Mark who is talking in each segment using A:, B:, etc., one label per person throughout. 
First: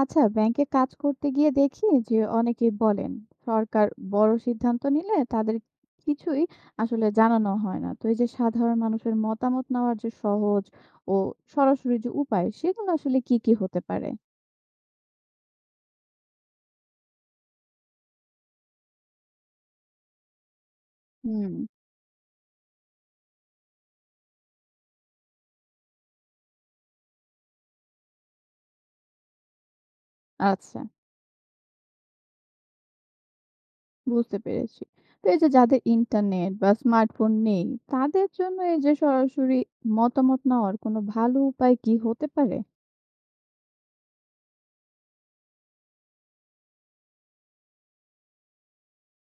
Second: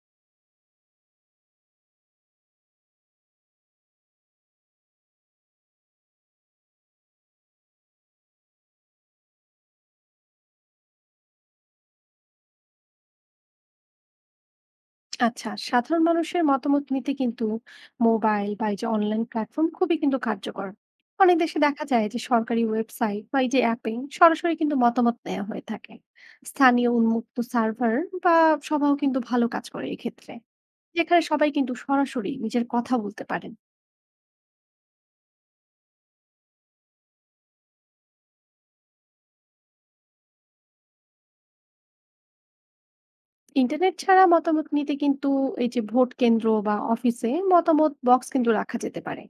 A: আচ্ছা, ব্যাংকে কাজ করতে গিয়ে দেখি যে অনেকেই বলেন সরকার বড় সিদ্ধান্ত নিলে তাদের কিছুই আসলে জানানো হয় না। তো এই যে সাধারণ মানুষের মতামত নেওয়ার যে সহজ ও সরাসরি যে উপায়, সেগুলো আসলে কি কি হতে পারে?
B: আচ্ছা, সাধারণ মানুষের মতামত নিতে কিন্তু মোবাইল বা এই যে অনলাইন প্ল্যাটফর্ম খুবই কিন্তু কার্যকর। অনেক
A: হুম।
B: দেশে দেখা যায় যে সরকারি ওয়েবসাইট বা এই যে অ্যাপে সরাসরি কিন্তু মতামত নেওয়া হয়ে থাকে। স্থানীয় উন্মুক্ত সার্ভার বা সভাও কিন্তু ভালো কাজ করে এক্ষেত্রে,
A: আচ্ছা,
B: যেখানে সবাই কিন্তু সরাসরি নিজের কথা বলতে পারেন।
A: বুঝতে পেরেছি। তো এই যে যাদের ইন্টারনেট বা স্মার্টফোন নেই, তাদের জন্য এই যে সরাসরি মতামত নেওয়ার কোনো ভালো উপায় কি হতে পারে?
B: ইন্টারনেট ছাড়া মতামত নিতে কিন্তু এই যে ভোট কেন্দ্র বা অফিসে মতামত বক্স কিন্তু রাখা যেতে পারে।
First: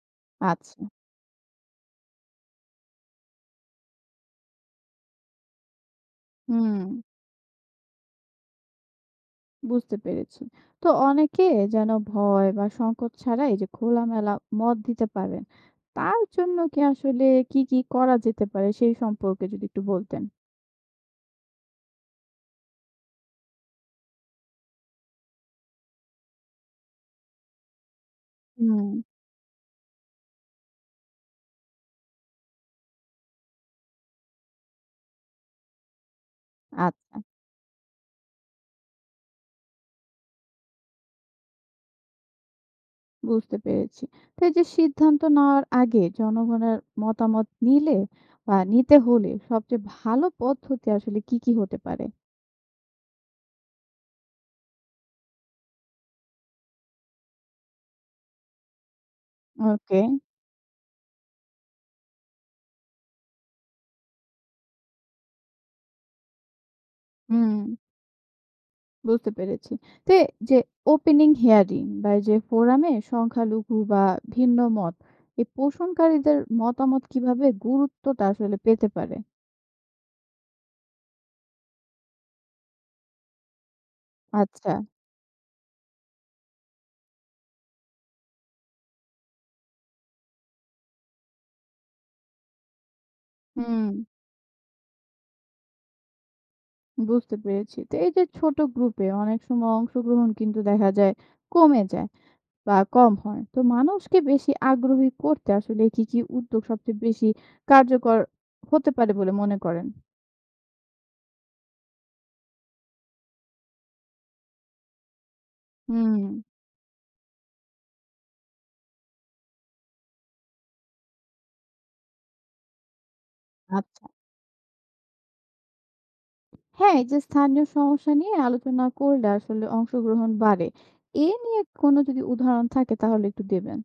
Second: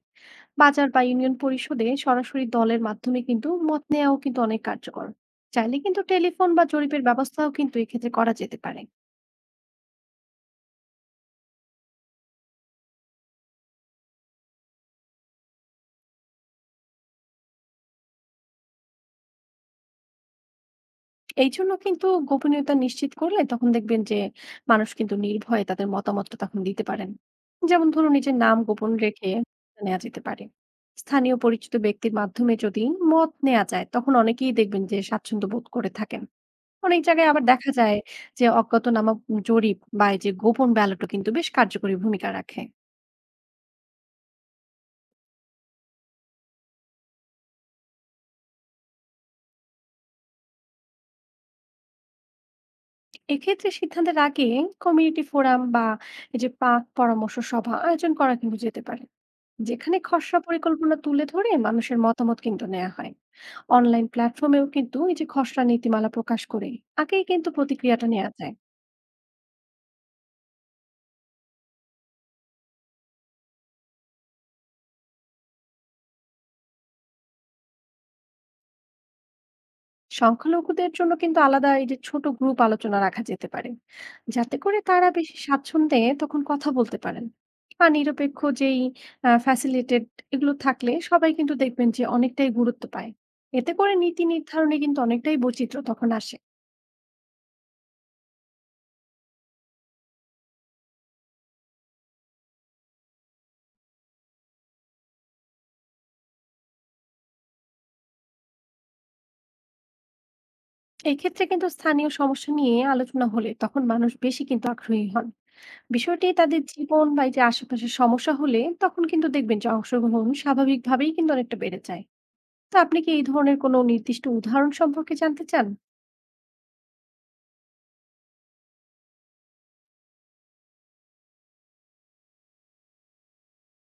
A: আচ্ছা।
B: বাজার বা ইউনিয়ন পরিষদে সরাসরি দলের মাধ্যমে কিন্তু মত নেওয়াও কিন্তু অনেক কার্যকর। চাইলে কিন্তু টেলিফোন বা
A: হুম,
B: জরিপের ব্যবস্থাও কিন্তু এক্ষেত্রে করা যেতে পারে।
A: বুঝতে পেরেছি। তো অনেকে যেন ভয় বা সংকোচ ছাড়া এই যে খোলামেলা মত দিতে পারেন। তার জন্য কি, কি করা যেতে পারে সেই সম্পর্কে যদি একটু বলতেন?
B: এই জন্য কিন্তু গোপনীয়তা নিশ্চিত করলে তখন দেখবেন যে মানুষ কিন্তু নির্ভয়ে তাদের মতামতটা তখন দিতে পারেন। যেমন ধরুন, নিজের নাম গোপন
A: হুম।
B: রেখে নেওয়া যেতে পারে। স্থানীয় পরিচিত ব্যক্তির মাধ্যমে যদি মত নেওয়া যায়, তখন অনেকেই দেখবেন যে স্বাচ্ছন্দ্য বোধ করে থাকেন। অনেক
A: আচ্ছা,
B: জায়গায় আবার দেখা যায় যে অজ্ঞাতনামা জরিপ বা এই যে গোপন ব্যালটও কিন্তু বেশ কার্যকরী ভূমিকা রাখে।
A: বুঝতে পেরেছি। তো এই যে সিদ্ধান্ত নেওয়ার আগে জনগণের মতামত নিলে বা নিতে হলে সবচেয়ে ভালো পদ্ধতি আসলে কি, কি হতে পারে?
B: এক্ষেত্রে সিদ্ধান্তের আগে কমিউনিটি ফোরাম বা এই যে পাক পরামর্শ সভা আয়োজন করা কিন্তু যেতে পারে, যেখানে
A: ওকে।
B: খসড়া পরিকল্পনা তুলে ধরে মানুষের মতামত কিন্তু নেওয়া হয়। অনলাইন প্ল্যাটফর্মেও কিন্তু এই যে খসড়া নীতিমালা প্রকাশ করে আগেই কিন্তু
A: হুম,
B: প্রতিক্রিয়াটা নেওয়া যায়।
A: বুঝতে পেরেছি। তো এ যে ওপেনিং হিয়ারিং বা এই যে ফোরামে সংখ্যালঘু বা ভিন্ন মত, এই পোষণকারীদের মতামত কিভাবে গুরুত্বটা আসলে পেতে পারে?
B: সংখ্যালঘুদের জন্য কিন্তু আলাদা এই যে ছোট গ্রুপ আলোচনা রাখা যেতে পারে, যাতে
A: আচ্ছা।
B: করে তারা বেশি স্বাচ্ছন্দ্যে তখন কথা বলতে পারেন। আর নিরপেক্ষ যেই ফ্যাসিলিটেড এগুলো থাকলে সবাই কিন্তু দেখবেন যে অনেকটাই গুরুত্ব পায়। এতে
A: হুম,
B: করে নীতি নির্ধারণে কিন্তু অনেকটাই বৈচিত্র্য তখন আসে।
A: বুঝতে পেরেছি। তো এই যে ছোট গ্রুপে অনেক সময় অংশগ্রহণ কিন্তু দেখা যায় কমে যায় বা কম হয়। তো মানুষকে বেশি আগ্রহী করতে আসলে কি, কি উদ্যোগ সবচেয়ে বেশি কার্যকর হতে পারে বলে মনে করেন?
B: এই ক্ষেত্রে কিন্তু স্থানীয় সমস্যা নিয়ে আলোচনা হলে তখন মানুষ বেশি কিন্তু আগ্রহী হন।
A: হুম।
B: বিষয়টি তাদের জীবন বা এই যে আশেপাশের সমস্যা হলে তখন কিন্তু দেখবেন যে অংশগ্রহণ স্বাভাবিকভাবেই কিন্তু অনেকটা বেড়ে যায়। তো আপনি কি এই ধরনের কোনো
A: আচ্ছা।
B: নির্দিষ্ট উদাহরণ সম্পর্কে জানতে চান?
A: হ্যাঁ, এই যে স্থানীয় সমস্যা নিয়ে আলোচনা করলে আসলে অংশগ্রহণ বাড়ে। এ নিয়ে কোনো যদি উদাহরণ থাকে তাহলে একটু দেবেন?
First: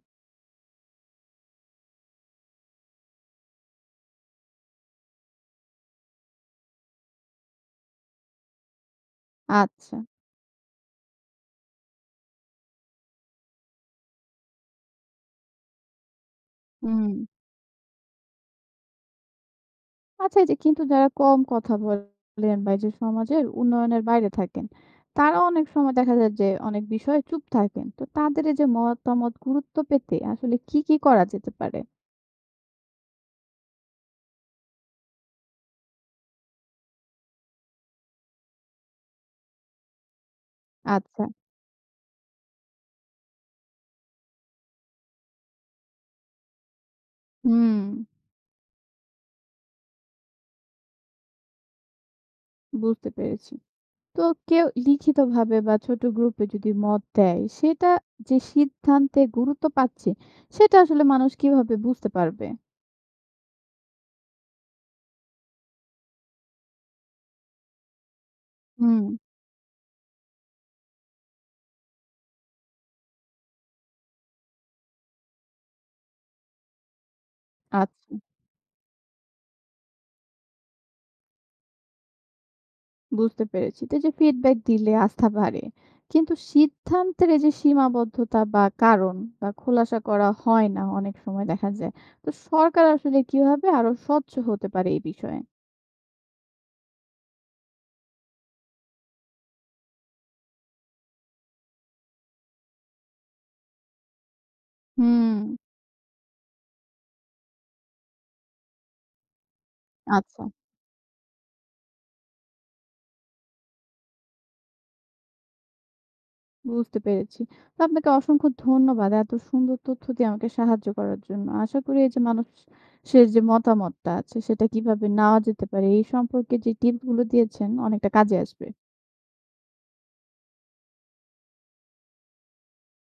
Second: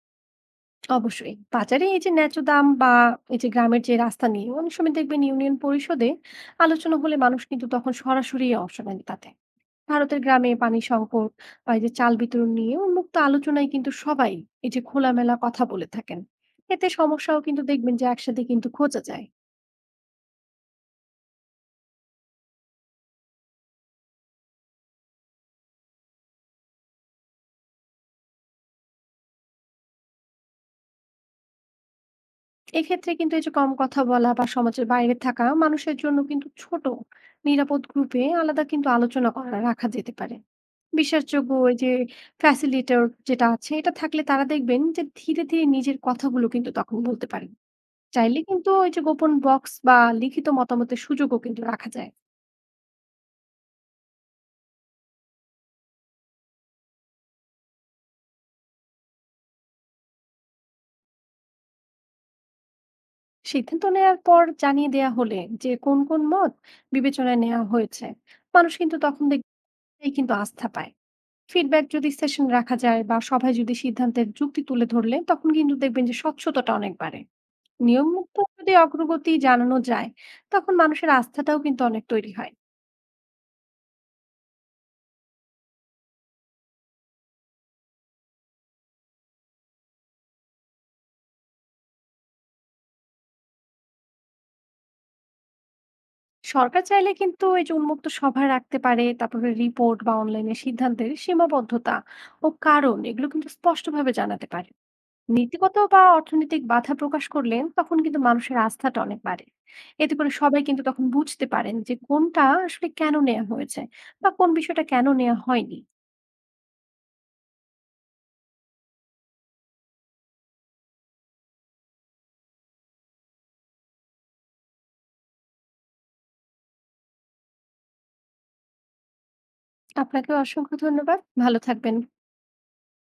B: অবশ্যই। বাজারে এই যে ন্যায্য দাম বা এই যে গ্রামের যে রাস্তা নিয়ে অনেক সময় দেখবেন ইউনিয়ন পরিষদে আলোচনা হলে মানুষ কিন্তু তখন সরাসরি অংশ নেন তাতে।
A: আচ্ছা।
B: ভারতের গ্রামে পানি সংকট বা এই যে চাল বিতরণ নিয়ে উন্মুক্ত আলোচনায় কিন্তু সবাই এই যে খোলামেলা কথা বলে থাকেন। এতে
A: হুম।
B: সমস্যাও কিন্তু দেখবেন যে একসাথে কিন্তু খোঁজা যায়।
A: আচ্ছা, এই যে কিন্তু যারা কম কথা বলেন বা এই যে সমাজের উন্নয়নের বাইরে থাকেন, তারা অনেক সময় দেখা যায় যে অনেক বিষয়ে চুপ থাকেন। তো তাদের এই যে মতামত গুরুত্ব পেতে আসলে কি, কি করা যেতে পারে?
B: এক্ষেত্রে কিন্তু এই যে কম কথা বলা বা সমাজের বাইরে থাকা মানুষের জন্য কিন্তু ছোট নিরাপদ গ্রুপে আলাদা কিন্তু আলোচনা করা রাখা যেতে পারে।
A: আচ্ছা।
B: বিশ্বাসযোগ্য ওই যে ফ্যাসিলিটেটর যেটা আছে এটা থাকলে তারা দেখবেন যে ধীরে ধীরে নিজের কথাগুলো কিন্তু তখন বলতে পারেন।
A: হুম,
B: চাইলে কিন্তু ওই যে গোপন বক্স বা লিখিত মতামতের সুযোগও কিন্তু রাখা যায়।
A: বুঝতে পেরেছি। তো কেউ লিখিতভাবে বা ছোট গ্রুপে যদি মত দেয়, সেটা যে সিদ্ধান্তে গুরুত্ব পাচ্ছে, সেটা আসলে মানুষ কিভাবে বুঝতে পারবে?
B: সিদ্ধান্ত নেওয়ার পর জানিয়ে দেয়া হলে যে কোন কোন মত বিবেচনায় নেওয়া হয়েছে, মানুষ কিন্তু
A: হুম।
B: তখন দেখবেন কিন্তু আস্থা পায়। ফিডব্যাক যদি সেশন রাখা যায় বা সভায় যদি সিদ্ধান্তের যুক্তি তুলে ধরলে তখন কিন্তু দেখবেন যে স্বচ্ছতাটা অনেক বাড়ে।
A: আচ্ছা,
B: নিয়মিত যদি অগ্রগতি জানানো যায়, তখন মানুষের আস্থাটাও কিন্তু অনেক তৈরি হয়।
A: বুঝতে পেরেছি। তো এই যে ফিডব্যাক দিলে আস্থা বাড়ে। কিন্তু সিদ্ধান্তের এই যে সীমাবদ্ধতা বা কারণ বা খোলাসা করা হয় না অনেক সময় দেখা যায়। তো সরকার আসলে কিভাবে আরো স্বচ্ছ হতে পারে এই বিষয়ে?
B: সরকার চাইলে কিন্তু এই যে উন্মুক্ত সভা রাখতে পারে, তারপরে রিপোর্ট বা অনলাইনে সিদ্ধান্তের সীমাবদ্ধতা ও কারণ এগুলো কিন্তু স্পষ্টভাবে জানাতে পারে।
A: হুম।
B: নীতিগত বা অর্থনৈতিক বাধা প্রকাশ করলে তখন কিন্তু মানুষের আস্থাটা অনেক বাড়ে। এতে করে
A: আচ্ছা।
B: সবাই কিন্তু তখন বুঝতে পারেন যে কোনটা আসলে কেন নেওয়া হয়েছে বা কোন বিষয়টা কেন নেওয়া হয়নি।
A: বুঝতে পেরেছি। তো আপনাকে অসংখ্য ধন্যবাদ এত সুন্দর তথ্য দিয়ে আমাকে সাহায্য করার জন্য। আশা করি এই যে মানুষের যে মতামতটা আছে সেটা কিভাবে নেওয়া যেতে পারে এই সম্পর্কে যে টিপস গুলো দিয়েছেন অনেকটা কাজে আসবে।
B: আপনাকেও অসংখ্য ধন্যবাদ। ভালো থাকবেন।